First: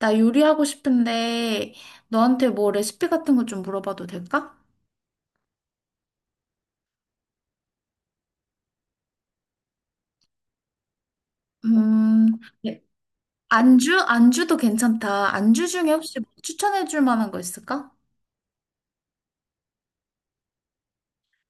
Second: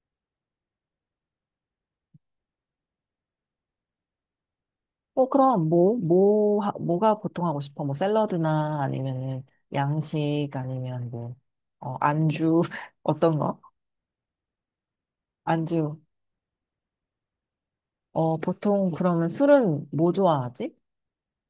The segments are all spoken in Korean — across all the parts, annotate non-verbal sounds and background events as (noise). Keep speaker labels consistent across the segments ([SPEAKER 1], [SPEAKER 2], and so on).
[SPEAKER 1] 나 요리하고 싶은데 너한테 뭐 레시피 같은 거 좀 물어봐도 될까?
[SPEAKER 2] 어, 그럼 뭐가 보통 하고 싶어? 뭐 샐러드나 아니면은 양식 아니면 뭐, 안주
[SPEAKER 1] 네.
[SPEAKER 2] (laughs) 어떤 거?
[SPEAKER 1] 안주? 안주도 괜찮다. 안주 중에
[SPEAKER 2] 안주.
[SPEAKER 1] 혹시 뭐 추천해줄 만한 거 있을까?
[SPEAKER 2] 어, 보통 그러면 술은 뭐 좋아하지?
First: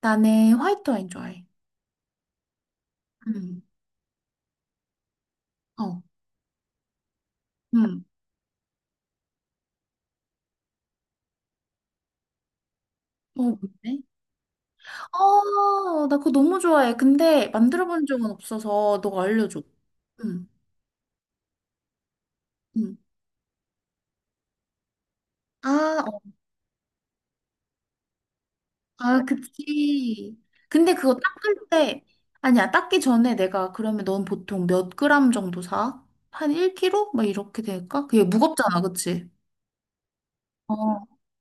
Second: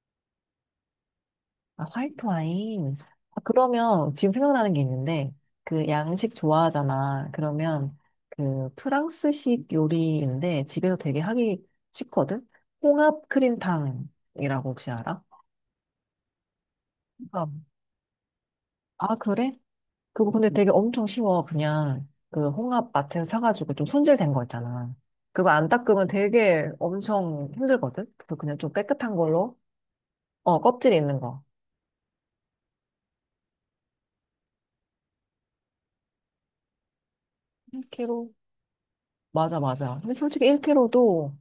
[SPEAKER 1] 나는 화이트 와인 좋아해.
[SPEAKER 2] 아, 화이트 와인. 아,
[SPEAKER 1] 음,
[SPEAKER 2] 그러면 지금 생각나는 게 있는데 그
[SPEAKER 1] 어,
[SPEAKER 2] 양식 좋아하잖아. 그러면
[SPEAKER 1] 음,
[SPEAKER 2] 그 프랑스식 요리인데 집에서 되게 하기 쉽거든? 홍합
[SPEAKER 1] 어, 뭔데?
[SPEAKER 2] 크림탕이라고 혹시 알아?
[SPEAKER 1] 어, 나 그거 너무 좋아해. 근데
[SPEAKER 2] 홍합.
[SPEAKER 1] 만들어 본 적은 없어서
[SPEAKER 2] 아,
[SPEAKER 1] 너가
[SPEAKER 2] 그래?
[SPEAKER 1] 알려줘.
[SPEAKER 2] 그거 근데
[SPEAKER 1] 음,
[SPEAKER 2] 되게 엄청 쉬워. 그냥 그 홍합
[SPEAKER 1] 음.
[SPEAKER 2] 마트에서 사가지고 좀 손질된 거 있잖아. 그거 안
[SPEAKER 1] 아,
[SPEAKER 2] 닦으면 되게 엄청 힘들거든? 그래서 그냥 좀 깨끗한
[SPEAKER 1] 아,
[SPEAKER 2] 걸로.
[SPEAKER 1] 그치.
[SPEAKER 2] 어, 껍질
[SPEAKER 1] 근데 그거
[SPEAKER 2] 있는 거.
[SPEAKER 1] 닦을 때, 아니야, 닦기 전에 내가, 그러면 넌 보통 몇 그램 정도 사? 한 1kg? 막 이렇게 될까? 그게
[SPEAKER 2] 1kg?
[SPEAKER 1] 무겁잖아, 그치?
[SPEAKER 2] 맞아, 맞아. 근데 솔직히
[SPEAKER 1] 어,
[SPEAKER 2] 1kg도,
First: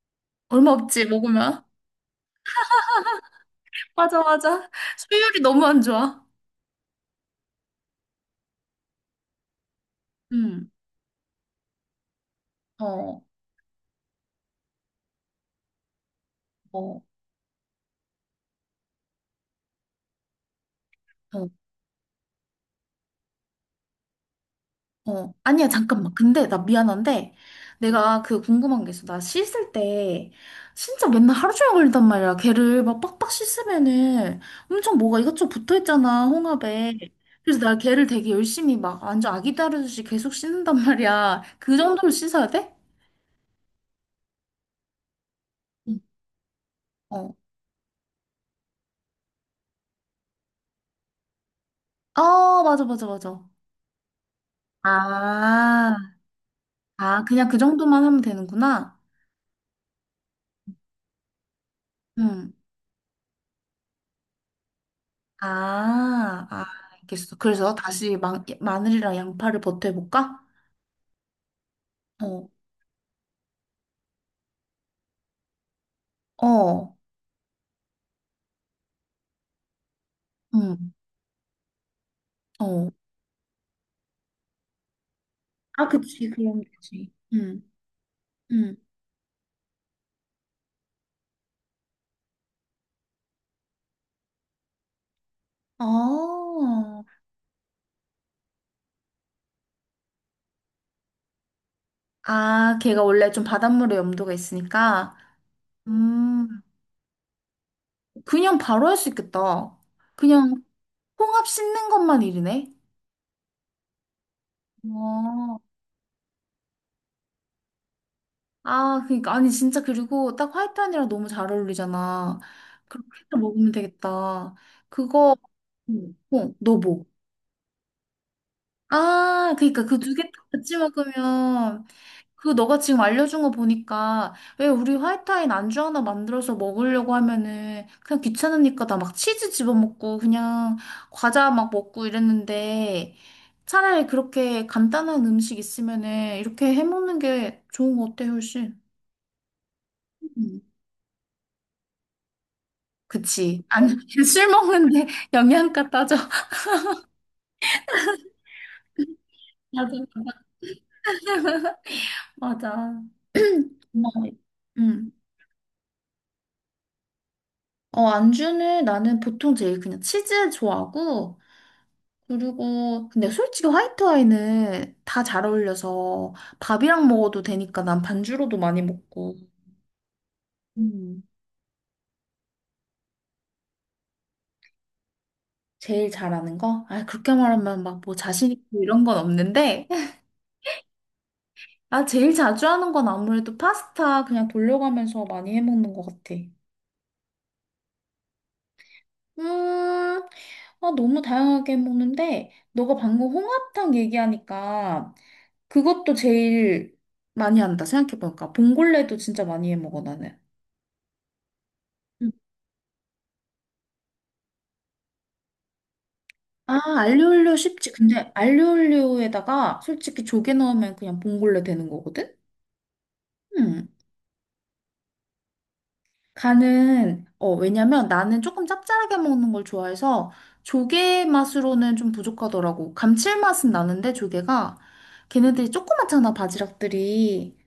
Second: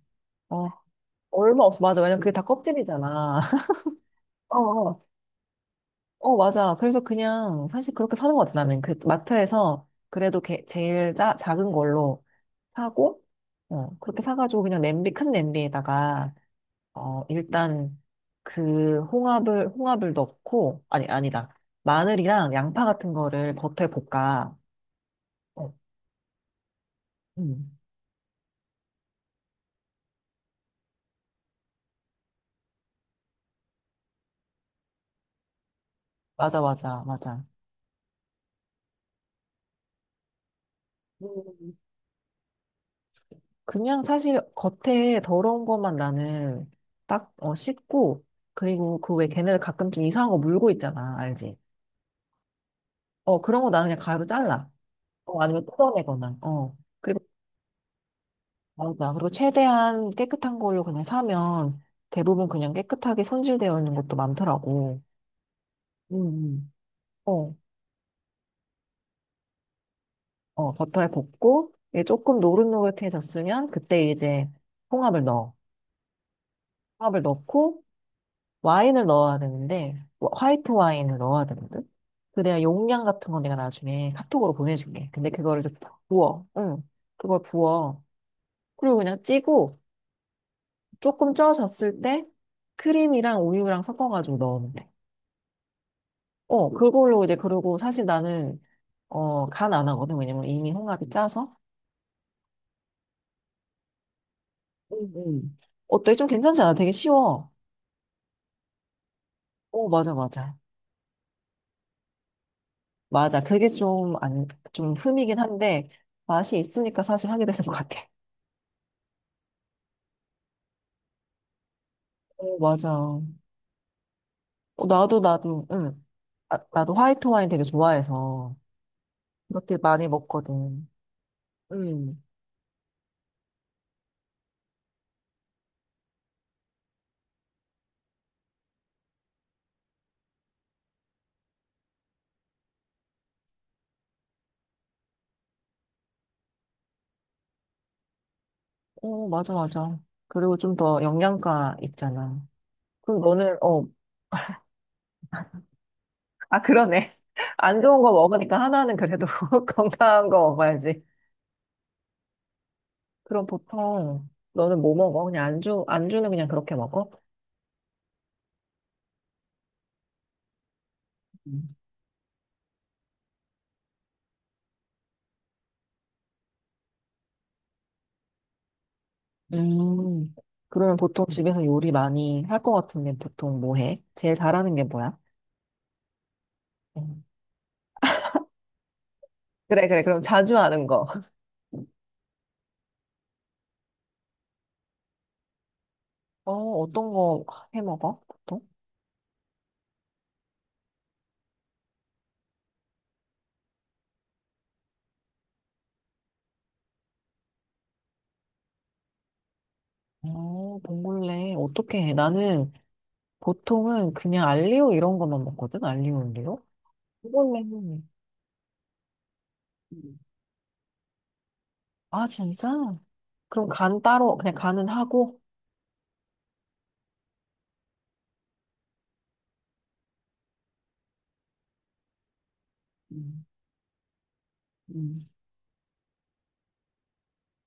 [SPEAKER 2] 어,
[SPEAKER 1] 얼마 없지, 먹으면.
[SPEAKER 2] 얼마 없어. 맞아. 왜냐면 그게 다 껍질이잖아.
[SPEAKER 1] (laughs) 맞아,
[SPEAKER 2] (laughs) 어,
[SPEAKER 1] 맞아.
[SPEAKER 2] 어,
[SPEAKER 1] 수율이 너무 안 좋아.
[SPEAKER 2] 어, 맞아. 그래서 그냥 사실 그렇게 사는 것 같아. 나는 그 마트에서 그래도
[SPEAKER 1] 응,
[SPEAKER 2] 제일 작은 걸로
[SPEAKER 1] 어,
[SPEAKER 2] 사고, 어, 그렇게 사가지고 그냥 냄비, 큰 냄비에다가
[SPEAKER 1] 어,
[SPEAKER 2] 일단 그 홍합을 넣고 아니
[SPEAKER 1] 어.
[SPEAKER 2] 아니다. 마늘이랑 양파 같은 거를 겉에 볶아.
[SPEAKER 1] 어, 아니야,
[SPEAKER 2] 어,
[SPEAKER 1] 잠깐만. 근데 나 미안한데, 응.
[SPEAKER 2] 음.
[SPEAKER 1] 내가 그 궁금한 게 있어. 나 씻을 때, 진짜 맨날 하루 종일 걸린단 말이야. 걔를 막 빡빡 씻으면은 엄청 뭐가 이것저것 붙어 있잖아,
[SPEAKER 2] 맞아
[SPEAKER 1] 홍합에.
[SPEAKER 2] 맞아 맞아.
[SPEAKER 1] 그래서 나 걔를 되게 열심히 막 완전 아기 다루듯이 계속 씻는단 (laughs) 말이야.
[SPEAKER 2] 음.
[SPEAKER 1] 그 정도로 씻어야 돼?
[SPEAKER 2] 그냥 사실 겉에 더러운 것만
[SPEAKER 1] 응.
[SPEAKER 2] 나는 딱
[SPEAKER 1] 어.
[SPEAKER 2] 씻고, 그리고 그 왜 걔네들 가끔씩 이상한 거 물고 있잖아. 알지?
[SPEAKER 1] 어, 맞아, 맞아,
[SPEAKER 2] 어,
[SPEAKER 1] 맞아.
[SPEAKER 2] 그런 거 나는 그냥 가위로 잘라. 어, 아니면
[SPEAKER 1] 아,
[SPEAKER 2] 뜯어내거나. 어.
[SPEAKER 1] 아,
[SPEAKER 2] 그리고
[SPEAKER 1] 그냥 그 정도만 하면 되는구나.
[SPEAKER 2] 맞아. 그리고 최대한 깨끗한 걸로 그냥 사면 대부분
[SPEAKER 1] 응
[SPEAKER 2] 그냥 깨끗하게 손질되어 있는 것도 많더라고. 음,
[SPEAKER 1] 아, 아,
[SPEAKER 2] 음.
[SPEAKER 1] 알겠어.
[SPEAKER 2] 어,
[SPEAKER 1] 그래서 다시 마늘이랑 양파를 버텨볼까?
[SPEAKER 2] 어, 버터에 볶고, 이게 조금
[SPEAKER 1] 어,
[SPEAKER 2] 노릇노릇해졌으면, 그때 이제 홍합을 넣어.
[SPEAKER 1] 어,
[SPEAKER 2] 홍합을 넣고, 와인을 넣어야 되는데, 화이트
[SPEAKER 1] 응.
[SPEAKER 2] 와인을 넣어야 되거든? 그래야
[SPEAKER 1] 어.
[SPEAKER 2] 용량 같은 건 내가 나중에 카톡으로 보내줄게. 근데 그거를 이제
[SPEAKER 1] 아, 그치,
[SPEAKER 2] 부어.
[SPEAKER 1] 그럼
[SPEAKER 2] 응,
[SPEAKER 1] 되지.
[SPEAKER 2] 그걸
[SPEAKER 1] 응,
[SPEAKER 2] 부어.
[SPEAKER 1] 응.
[SPEAKER 2] 그리고 그냥 찌고, 조금 쪄졌을 때, 크림이랑 우유랑 섞어가지고 넣으면 돼. 어,
[SPEAKER 1] 어.
[SPEAKER 2] 그걸로 이제, 그러고 사실 나는, 간 안 하거든. 왜냐면 이미 홍합이 짜서.
[SPEAKER 1] 아, 걔가 원래 좀 바닷물에 염도가
[SPEAKER 2] 음,
[SPEAKER 1] 있으니까,
[SPEAKER 2] 음. 어때? 좀
[SPEAKER 1] 음,
[SPEAKER 2] 괜찮지 않아? 되게 쉬워.
[SPEAKER 1] 그냥 바로 할 수 있겠다.
[SPEAKER 2] 어, 맞아, 맞아.
[SPEAKER 1] 그냥 홍합 씻는 것만 일이네.
[SPEAKER 2] 맞아. 그게 좀, 안, 좀 흠이긴
[SPEAKER 1] 어.
[SPEAKER 2] 한데, 맛이 있으니까 사실 하게 되는 것 같아.
[SPEAKER 1] 아, 그니까, 아니, 진짜, 그리고 딱 화이트 안이랑 너무 잘 어울리잖아.
[SPEAKER 2] 어, 맞아.
[SPEAKER 1] 그렇게
[SPEAKER 2] 어,
[SPEAKER 1] 해서 먹으면 되겠다.
[SPEAKER 2] 나도,
[SPEAKER 1] 그거,
[SPEAKER 2] 나도, 응.
[SPEAKER 1] 어,
[SPEAKER 2] 아,
[SPEAKER 1] 너
[SPEAKER 2] 나도
[SPEAKER 1] 뭐?
[SPEAKER 2] 화이트 와인 되게 좋아해서,
[SPEAKER 1] 아,
[SPEAKER 2] 그렇게
[SPEAKER 1] 그니까, 그
[SPEAKER 2] 많이
[SPEAKER 1] 두 개 같이
[SPEAKER 2] 먹거든.
[SPEAKER 1] 먹으면,
[SPEAKER 2] 응.
[SPEAKER 1] 그 너가 지금 알려준 거 보니까 왜 우리 화이트와인 안주 하나 만들어서 먹으려고 하면은 그냥 귀찮으니까 나 막 치즈 집어먹고 그냥 과자 막 먹고 이랬는데 차라리 그렇게 간단한 음식 있으면은 이렇게 해먹는 게 좋은 거 어때 훨씬?
[SPEAKER 2] 어, 맞아, 맞아. 그리고
[SPEAKER 1] 음.
[SPEAKER 2] 좀 더 영양가 있잖아. 그럼 너는,
[SPEAKER 1] 그치. 아니 (laughs) 술 먹는데 영양가 따져.
[SPEAKER 2] 아, 그러네. (laughs) 안 좋은 거 먹으니까 하나는 그래도 (laughs)
[SPEAKER 1] (laughs)
[SPEAKER 2] 건강한 거
[SPEAKER 1] 맞아.
[SPEAKER 2] 먹어야지.
[SPEAKER 1] 맞아.
[SPEAKER 2] 그럼
[SPEAKER 1] 고마워.
[SPEAKER 2] 보통, 너는 뭐
[SPEAKER 1] 응.
[SPEAKER 2] 먹어? 그냥 안주는 그냥 그렇게 먹어?
[SPEAKER 1] 어, 안주는 나는 보통 제일 그냥 치즈 좋아하고, 그리고 근데 솔직히 화이트 와인은 다 잘 어울려서 밥이랑 먹어도 되니까 난 반주로도 많이 먹고.
[SPEAKER 2] 음, 그러면
[SPEAKER 1] 음.
[SPEAKER 2] 보통 집에서 요리 많이 할 것 같은데 보통 뭐 해? 제일 잘하는 게 뭐야?
[SPEAKER 1] 제일 잘하는 거? 아,
[SPEAKER 2] 음.
[SPEAKER 1] 그렇게 말하면 막 뭐 자신 있고 이런 건
[SPEAKER 2] 그래,
[SPEAKER 1] 없는데.
[SPEAKER 2] 그래.
[SPEAKER 1] (laughs)
[SPEAKER 2] 그럼 자주 하는 거. (laughs)
[SPEAKER 1] 아, 제일 자주 하는 건 아무래도 파스타 그냥 돌려가면서 많이 해 먹는 것 같아.
[SPEAKER 2] 어, 어떤 거 해 먹어? 보통?
[SPEAKER 1] 음, 아 너무 다양하게 해 먹는데 너가 방금 홍합탕 얘기하니까 그것도 제일 많이 한다 생각해보니까 봉골레도 진짜 많이 해 먹어 나는.
[SPEAKER 2] 어, 봉골레 어떻게 해? 나는 보통은 그냥 알리오 이런 것만 먹거든? 알리오 올리오?
[SPEAKER 1] 아, 알리올리오 쉽지.
[SPEAKER 2] 봉골레는
[SPEAKER 1] 근데 알리올리오에다가
[SPEAKER 2] 음,
[SPEAKER 1] 솔직히 조개 넣으면 그냥 봉골레 되는
[SPEAKER 2] 아,
[SPEAKER 1] 거거든?
[SPEAKER 2] 진짜? 그럼
[SPEAKER 1] 음.
[SPEAKER 2] 간 따로 그냥 간은 하고?
[SPEAKER 1] 간은, 어, 왜냐면 나는 조금 짭짤하게 먹는 걸 좋아해서 조개 맛으로는 좀 부족하더라고.
[SPEAKER 2] 음,
[SPEAKER 1] 감칠맛은 나는데 조개가
[SPEAKER 2] 음.
[SPEAKER 1] 걔네들이 조그맣잖아, 바지락들이.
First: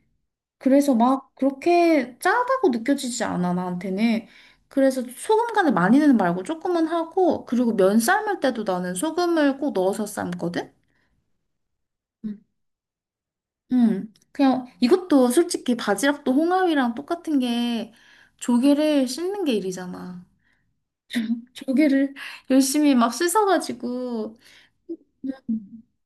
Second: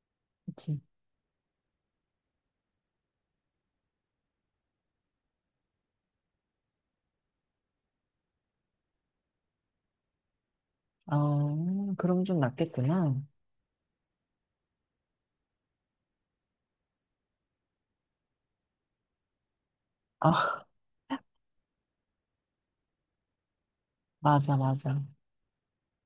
[SPEAKER 2] 그치.
[SPEAKER 1] 그래서 막 그렇게 짜다고 느껴지지 않아, 나한테는. 그래서 소금 간을 많이는 말고 조금은 하고, 그리고 면 삶을 때도 나는 소금을 꼭 넣어서 삶거든?
[SPEAKER 2] 아, 그럼 좀
[SPEAKER 1] 응.
[SPEAKER 2] 낫겠구나.
[SPEAKER 1] 그냥 이것도 솔직히 바지락도 홍합이랑 똑같은 게 조개를 씻는 게 일이잖아.
[SPEAKER 2] 아, (laughs)
[SPEAKER 1] 조개를 열심히 막 씻어가지고.
[SPEAKER 2] 맞아, 맞아.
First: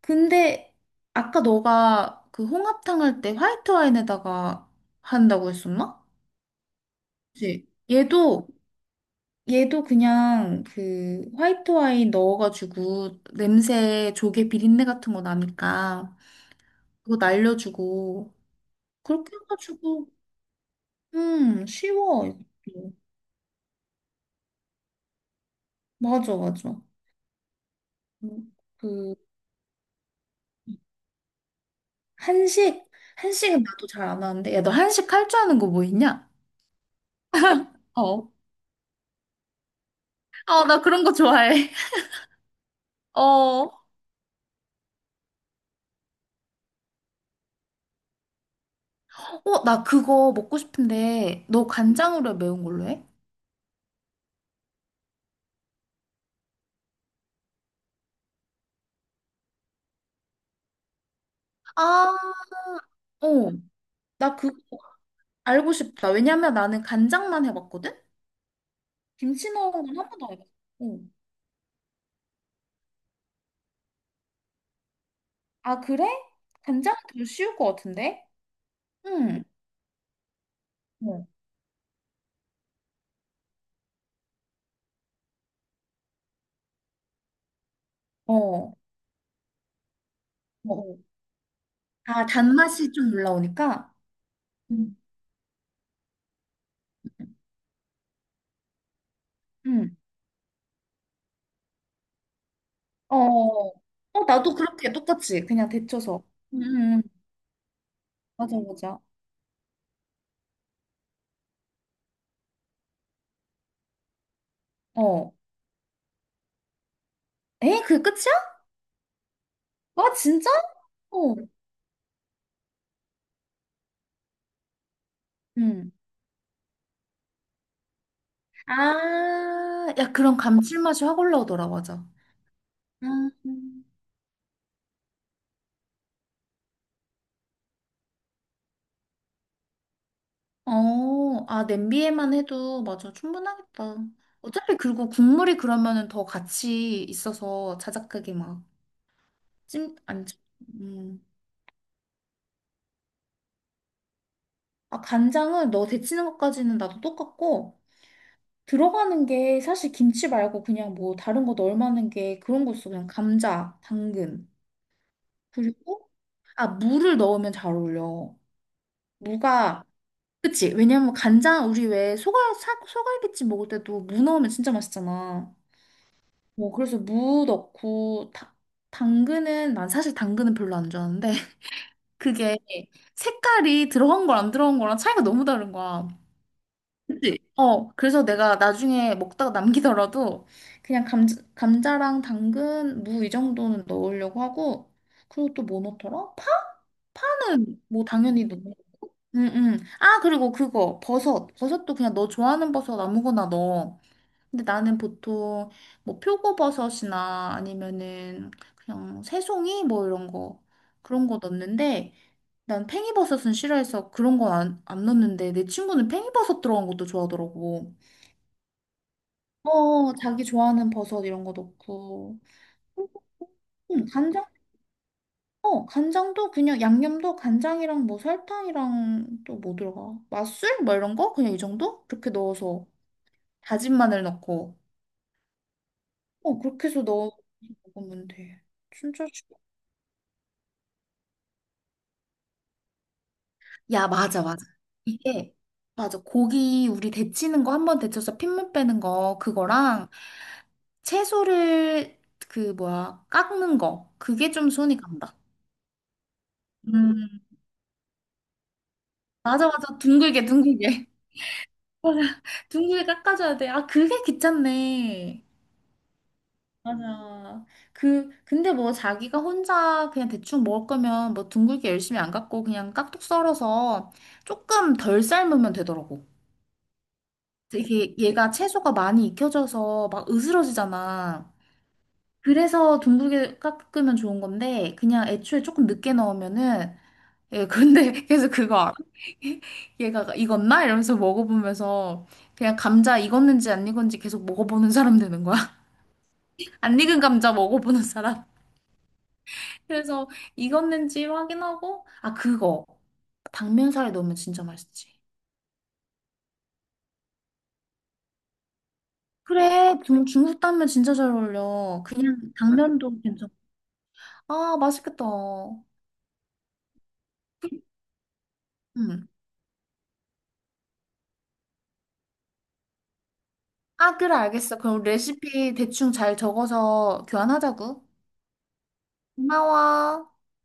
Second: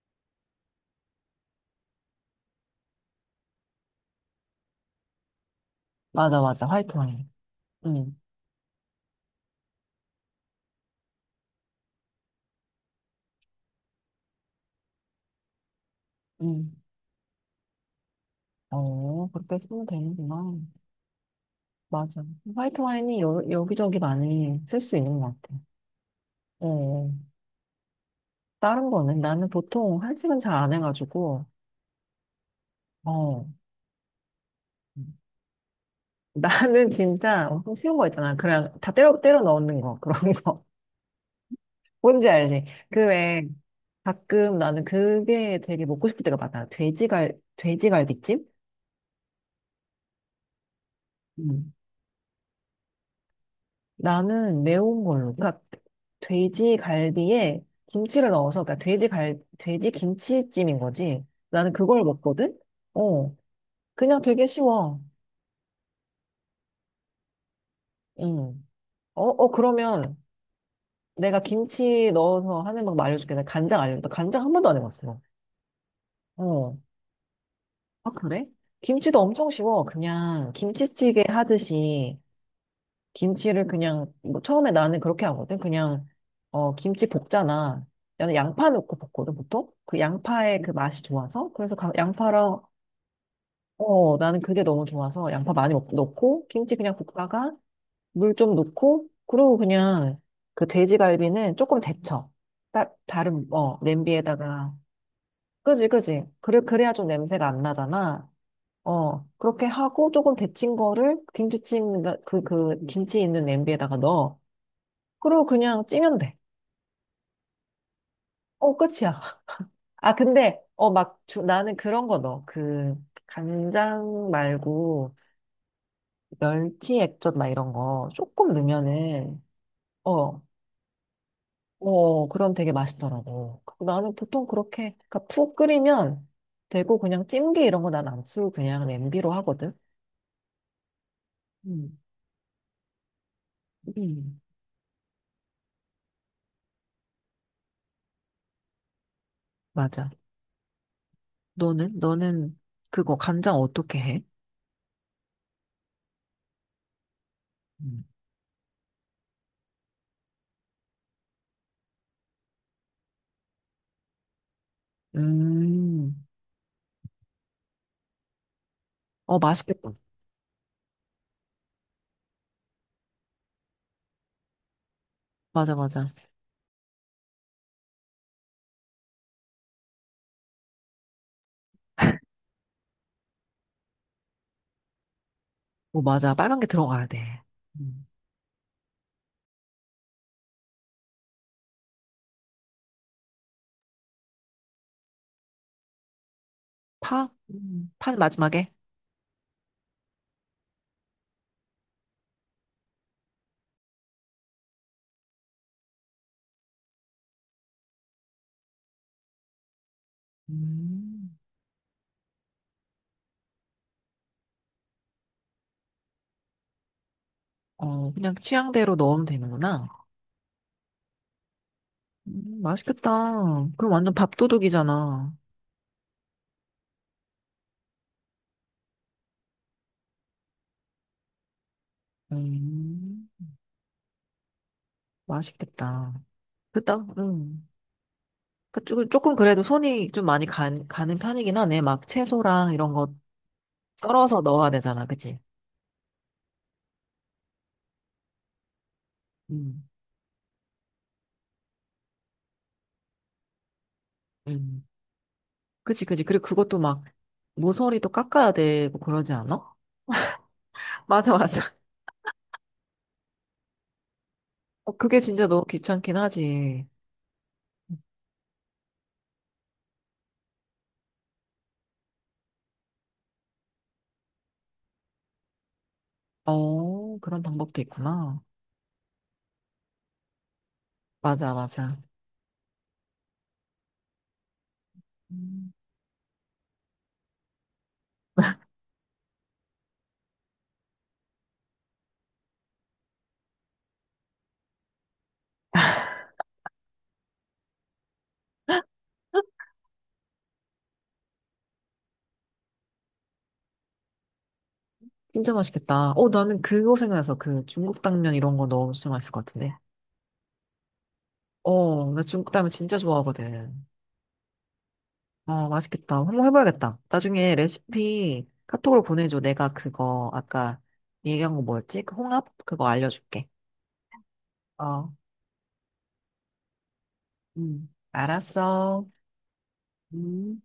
[SPEAKER 1] 근데 아까 너가 그 홍합탕 할 때 화이트 와인에다가 한다고 했었나?
[SPEAKER 2] 맞아, 맞아. 화이트 와인.
[SPEAKER 1] 그치?
[SPEAKER 2] 응.
[SPEAKER 1] 얘도 얘도 그냥 그 화이트 와인 넣어가지고 냄새 조개 비린내 같은 거 나니까
[SPEAKER 2] 음.
[SPEAKER 1] 그거 날려주고
[SPEAKER 2] 어,
[SPEAKER 1] 그렇게
[SPEAKER 2] 그렇게 쓰면
[SPEAKER 1] 해가지고
[SPEAKER 2] 되는구나. 맞아.
[SPEAKER 1] 쉬워,
[SPEAKER 2] 화이트
[SPEAKER 1] 이것도.
[SPEAKER 2] 와인이 여기저기 많이 쓸 수 있는 것 같아.
[SPEAKER 1] 맞아,
[SPEAKER 2] 예,
[SPEAKER 1] 맞아.
[SPEAKER 2] 예.
[SPEAKER 1] 음,
[SPEAKER 2] 다른
[SPEAKER 1] 그,
[SPEAKER 2] 거는 나는 보통 한식은 잘 안 해가지고,
[SPEAKER 1] 한식,
[SPEAKER 2] 어.
[SPEAKER 1] 한식은 나도 잘 안 하는데, 야, 너 한식 할
[SPEAKER 2] (laughs)
[SPEAKER 1] 줄 아는 거 뭐 있냐?
[SPEAKER 2] 나는 진짜 엄청 쉬운 거
[SPEAKER 1] 어.
[SPEAKER 2] 있잖아. 그냥 다 때려 넣는 거. 그런 거.
[SPEAKER 1] 아, 나 그런 거 좋아해.
[SPEAKER 2] (laughs)
[SPEAKER 1] (laughs)
[SPEAKER 2] 뭔지 알지? 그
[SPEAKER 1] 어,
[SPEAKER 2] 외에
[SPEAKER 1] 어,
[SPEAKER 2] 가끔 나는 그게 되게 먹고 싶을 때가 많아. 돼지갈비찜?
[SPEAKER 1] 나 그거 먹고 싶은데, 너
[SPEAKER 2] 음.
[SPEAKER 1] 간장으로 해? 매운 걸로 해?
[SPEAKER 2] 나는 매운 걸로. 그러니까 돼지 갈비에 김치를 넣어서, 그러니까 돼지 김치찜인 거지. 나는 그걸
[SPEAKER 1] 아,
[SPEAKER 2] 먹거든?
[SPEAKER 1] 어,
[SPEAKER 2] 어. 그냥
[SPEAKER 1] 나
[SPEAKER 2] 되게
[SPEAKER 1] 그거
[SPEAKER 2] 쉬워.
[SPEAKER 1] 알고 싶다. 왜냐면 나는 간장만 해봤거든?
[SPEAKER 2] 응. 어,
[SPEAKER 1] 김치
[SPEAKER 2] 어,
[SPEAKER 1] 넣은 건 한
[SPEAKER 2] 그러면
[SPEAKER 1] 번도 안 해봤어. 어.
[SPEAKER 2] 내가 김치 넣어서 하는 방법 알려줄게. 내가 간장 알려줄게. 나 간장 한 번도 안 해봤어.
[SPEAKER 1] 아, 그래?
[SPEAKER 2] 어.
[SPEAKER 1] 간장은 더 쉬울 것
[SPEAKER 2] 아,
[SPEAKER 1] 같은데?
[SPEAKER 2] 그래? 김치도
[SPEAKER 1] 응.
[SPEAKER 2] 엄청 쉬워. 그냥 김치찌개
[SPEAKER 1] 어,
[SPEAKER 2] 하듯이. 김치를 그냥 뭐 처음에 나는 그렇게 하거든. 그냥 김치 볶잖아. 나는 양파
[SPEAKER 1] 어,
[SPEAKER 2] 넣고 볶거든 보통. 그 양파의 그
[SPEAKER 1] 어.
[SPEAKER 2] 맛이 좋아서, 그래서
[SPEAKER 1] 아,
[SPEAKER 2] 양파랑,
[SPEAKER 1] 단맛이 좀 올라오니까.
[SPEAKER 2] 어 나는 그게 너무
[SPEAKER 1] 음.
[SPEAKER 2] 좋아서 양파 많이 넣고 김치 그냥 볶다가 물 좀 넣고 그리고
[SPEAKER 1] 음.
[SPEAKER 2] 그냥 그 돼지갈비는 조금 데쳐.
[SPEAKER 1] 어,
[SPEAKER 2] 다른
[SPEAKER 1] 어, 나도
[SPEAKER 2] 냄비에다가.
[SPEAKER 1] 그렇게 똑같이 그냥
[SPEAKER 2] 그지
[SPEAKER 1] 데쳐서.
[SPEAKER 2] 그지. 그래,
[SPEAKER 1] 음,
[SPEAKER 2] 그래야
[SPEAKER 1] 음, 음.
[SPEAKER 2] 좀 냄새가 안 나잖아.
[SPEAKER 1] 맞아, 맞아.
[SPEAKER 2] 어, 그렇게 하고 조금 데친 거를 김치찜, 김치 있는 냄비에다가 넣어.
[SPEAKER 1] 어.
[SPEAKER 2] 그리고 그냥 찌면 돼.
[SPEAKER 1] 에? 그게 끝이야?
[SPEAKER 2] 어, 끝이야.
[SPEAKER 1] 와,
[SPEAKER 2] 아,
[SPEAKER 1] 진짜?
[SPEAKER 2] 근데, 막,
[SPEAKER 1] 어.
[SPEAKER 2] 나는 그런 거 넣어. 그, 간장 말고,
[SPEAKER 1] 음.
[SPEAKER 2] 멸치 액젓 막 이런 거 조금 넣으면은,
[SPEAKER 1] 아, 야, 그런
[SPEAKER 2] 어,
[SPEAKER 1] 감칠맛이 확 올라오더라, 맞아.
[SPEAKER 2] 어, 그럼 되게
[SPEAKER 1] 음.
[SPEAKER 2] 맛있더라고. 그리고 나는 보통 그렇게, 그니까 푹 끓이면 되고, 그냥 찜기 이런 거 난 안 쓰고 그냥 냄비로 하거든.
[SPEAKER 1] 어, 아,
[SPEAKER 2] 음,
[SPEAKER 1] 냄비에만 해도, 맞아, 충분하겠다.
[SPEAKER 2] 음,
[SPEAKER 1] 어차피, 그리고 국물이 그러면은 더 같이 있어서 자작하게 막 찜,
[SPEAKER 2] 맞아.
[SPEAKER 1] 안, 찜- 음.
[SPEAKER 2] 너는? 너는 그거 간장 어떻게 해?
[SPEAKER 1] 아, 간장은 너 데치는 것까지는 나도 똑같고,
[SPEAKER 2] 음,
[SPEAKER 1] 들어가는 게 사실 김치 말고 그냥 뭐 다른 거 넣을만한 게 그런 거 있어. 그냥 감자, 당근. 그리고,
[SPEAKER 2] 음.
[SPEAKER 1] 아, 무를 넣으면 잘 어울려.
[SPEAKER 2] 어,
[SPEAKER 1] 무가,
[SPEAKER 2] 맛있겠다.
[SPEAKER 1] 그치? 왜냐면 간장, 우리 왜 소갈비찜 먹을 때도 무 넣으면 진짜 맛있잖아.
[SPEAKER 2] 맞아, 맞아.
[SPEAKER 1] 뭐, 그래서 무 넣고, 다, 당근은, 난 사실 당근은 별로 안 좋아하는데, (laughs) 그게 색깔이 들어간 거랑 안 들어간 거랑 차이가 너무 다른
[SPEAKER 2] 어,
[SPEAKER 1] 거야.
[SPEAKER 2] 맞아. 빨간 게 들어가야
[SPEAKER 1] 그치?
[SPEAKER 2] 돼.
[SPEAKER 1] 어,
[SPEAKER 2] 음.
[SPEAKER 1] 그래서 내가 나중에 먹다가 남기더라도 그냥 감자, 감자랑 당근, 무 이 정도는 넣으려고 하고 그리고 또 뭐 넣더라? 파?
[SPEAKER 2] 파?
[SPEAKER 1] 파는 뭐
[SPEAKER 2] 파는
[SPEAKER 1] 당연히
[SPEAKER 2] 마지막에?
[SPEAKER 1] 넣네. 응, 응. 아, 그리고 그거 버섯. 버섯도 그냥 너 좋아하는 버섯 아무거나 넣어. 근데 나는 보통 뭐 표고버섯이나 아니면은 그냥 새송이 뭐 이런 거 그런
[SPEAKER 2] 음.
[SPEAKER 1] 거 넣는데 난 팽이버섯은 싫어해서 그런 건 안 넣는데 내 친구는 팽이버섯 들어간 것도 좋아하더라고.
[SPEAKER 2] 어, 그냥 취향대로 넣으면 되는구나.
[SPEAKER 1] 어, 자기 좋아하는 버섯 이런 거 넣고.
[SPEAKER 2] 맛있겠다. 그럼
[SPEAKER 1] 응,
[SPEAKER 2] 완전
[SPEAKER 1] 간장,
[SPEAKER 2] 밥도둑이잖아.
[SPEAKER 1] 어, 간장도 그냥 양념도 간장이랑 뭐 설탕이랑 또 뭐 들어가? 맛술? 뭐 이런 거? 그냥 이 정도? 그렇게 넣어서
[SPEAKER 2] 음,
[SPEAKER 1] 다진 마늘 넣고.
[SPEAKER 2] 맛있겠다.
[SPEAKER 1] 어, 그렇게
[SPEAKER 2] 그다,
[SPEAKER 1] 해서 넣어서
[SPEAKER 2] 음.
[SPEAKER 1] 먹으면 돼.
[SPEAKER 2] 조금
[SPEAKER 1] 진짜
[SPEAKER 2] 조금
[SPEAKER 1] 쉽-
[SPEAKER 2] 그래도 손이 좀 많이 가는 편이긴 하네. 막 채소랑 이런 거
[SPEAKER 1] 야,
[SPEAKER 2] 썰어서
[SPEAKER 1] 맞아, 맞아.
[SPEAKER 2] 넣어야 되잖아. 그치?
[SPEAKER 1] 이게, 맞아. 고기 우리 데치는 거 한 번 데쳐서 핏물 빼는 거,
[SPEAKER 2] 음,
[SPEAKER 1] 그거랑 채소를 그 뭐야, 깎는 거. 그게 좀
[SPEAKER 2] 음.
[SPEAKER 1] 손이 간다.
[SPEAKER 2] 그치, 그치. 그리고 그것도 막
[SPEAKER 1] 음.
[SPEAKER 2] 모서리도 깎아야 되고 그러지
[SPEAKER 1] 맞아,
[SPEAKER 2] 않아?
[SPEAKER 1] 맞아. 둥글게,
[SPEAKER 2] (laughs)
[SPEAKER 1] 둥글게.
[SPEAKER 2] 맞아, 맞아.
[SPEAKER 1] 맞아. 둥글게 깎아줘야 돼. 아, 그게
[SPEAKER 2] 어, 그게
[SPEAKER 1] 귀찮네.
[SPEAKER 2] 진짜 너무 귀찮긴 하지.
[SPEAKER 1] 맞아. 그, 근데 뭐 자기가 혼자 그냥 대충 먹을 거면 뭐 둥글게 열심히 안 깎고 그냥 깍둑 썰어서 조금 덜 삶으면 되더라고.
[SPEAKER 2] 어, 그런 방법도
[SPEAKER 1] 이게
[SPEAKER 2] 있구나.
[SPEAKER 1] 얘가 채소가 많이 익혀져서 막 으스러지잖아.
[SPEAKER 2] 맞아, 맞아.
[SPEAKER 1] 그래서 둥글게 깎으면 좋은 건데 그냥 애초에
[SPEAKER 2] 음,
[SPEAKER 1] 조금 늦게 넣으면은 예, 근데 (laughs) 계속 그거 알아? (laughs) 얘가 익었나? 이러면서 먹어보면서 그냥 감자 익었는지 안 익었는지 계속 먹어보는 사람 되는 거야. (laughs) 안 익은 감자 먹어보는 사람. 그래서 익었는지 확인하고, 아, 그거. 당면살에 넣으면 진짜 맛있지.
[SPEAKER 2] 진짜 맛있겠다. 어, 나는 그거 생각나서 그 중국 당면 이런 거 너무 진짜 맛있을 것 같은데.
[SPEAKER 1] 그래, 중국 당면 진짜 잘 어울려.
[SPEAKER 2] 어, 나
[SPEAKER 1] 그냥
[SPEAKER 2] 중국 당면 진짜
[SPEAKER 1] 당면도 괜찮아.
[SPEAKER 2] 좋아하거든.
[SPEAKER 1] 아, 맛있겠다.
[SPEAKER 2] 어, 맛있겠다. 한번 해봐야겠다. 나중에 레시피 카톡으로
[SPEAKER 1] 음.
[SPEAKER 2] 보내줘. 내가 그거 아까 얘기한 거 뭐였지? 그 홍합? 그거 알려줄게.
[SPEAKER 1] 아, 그래, 알겠어. 그럼
[SPEAKER 2] 어,
[SPEAKER 1] 레시피 대충 잘 적어서 교환하자고.
[SPEAKER 2] 알았어.
[SPEAKER 1] 고마워.
[SPEAKER 2] 음.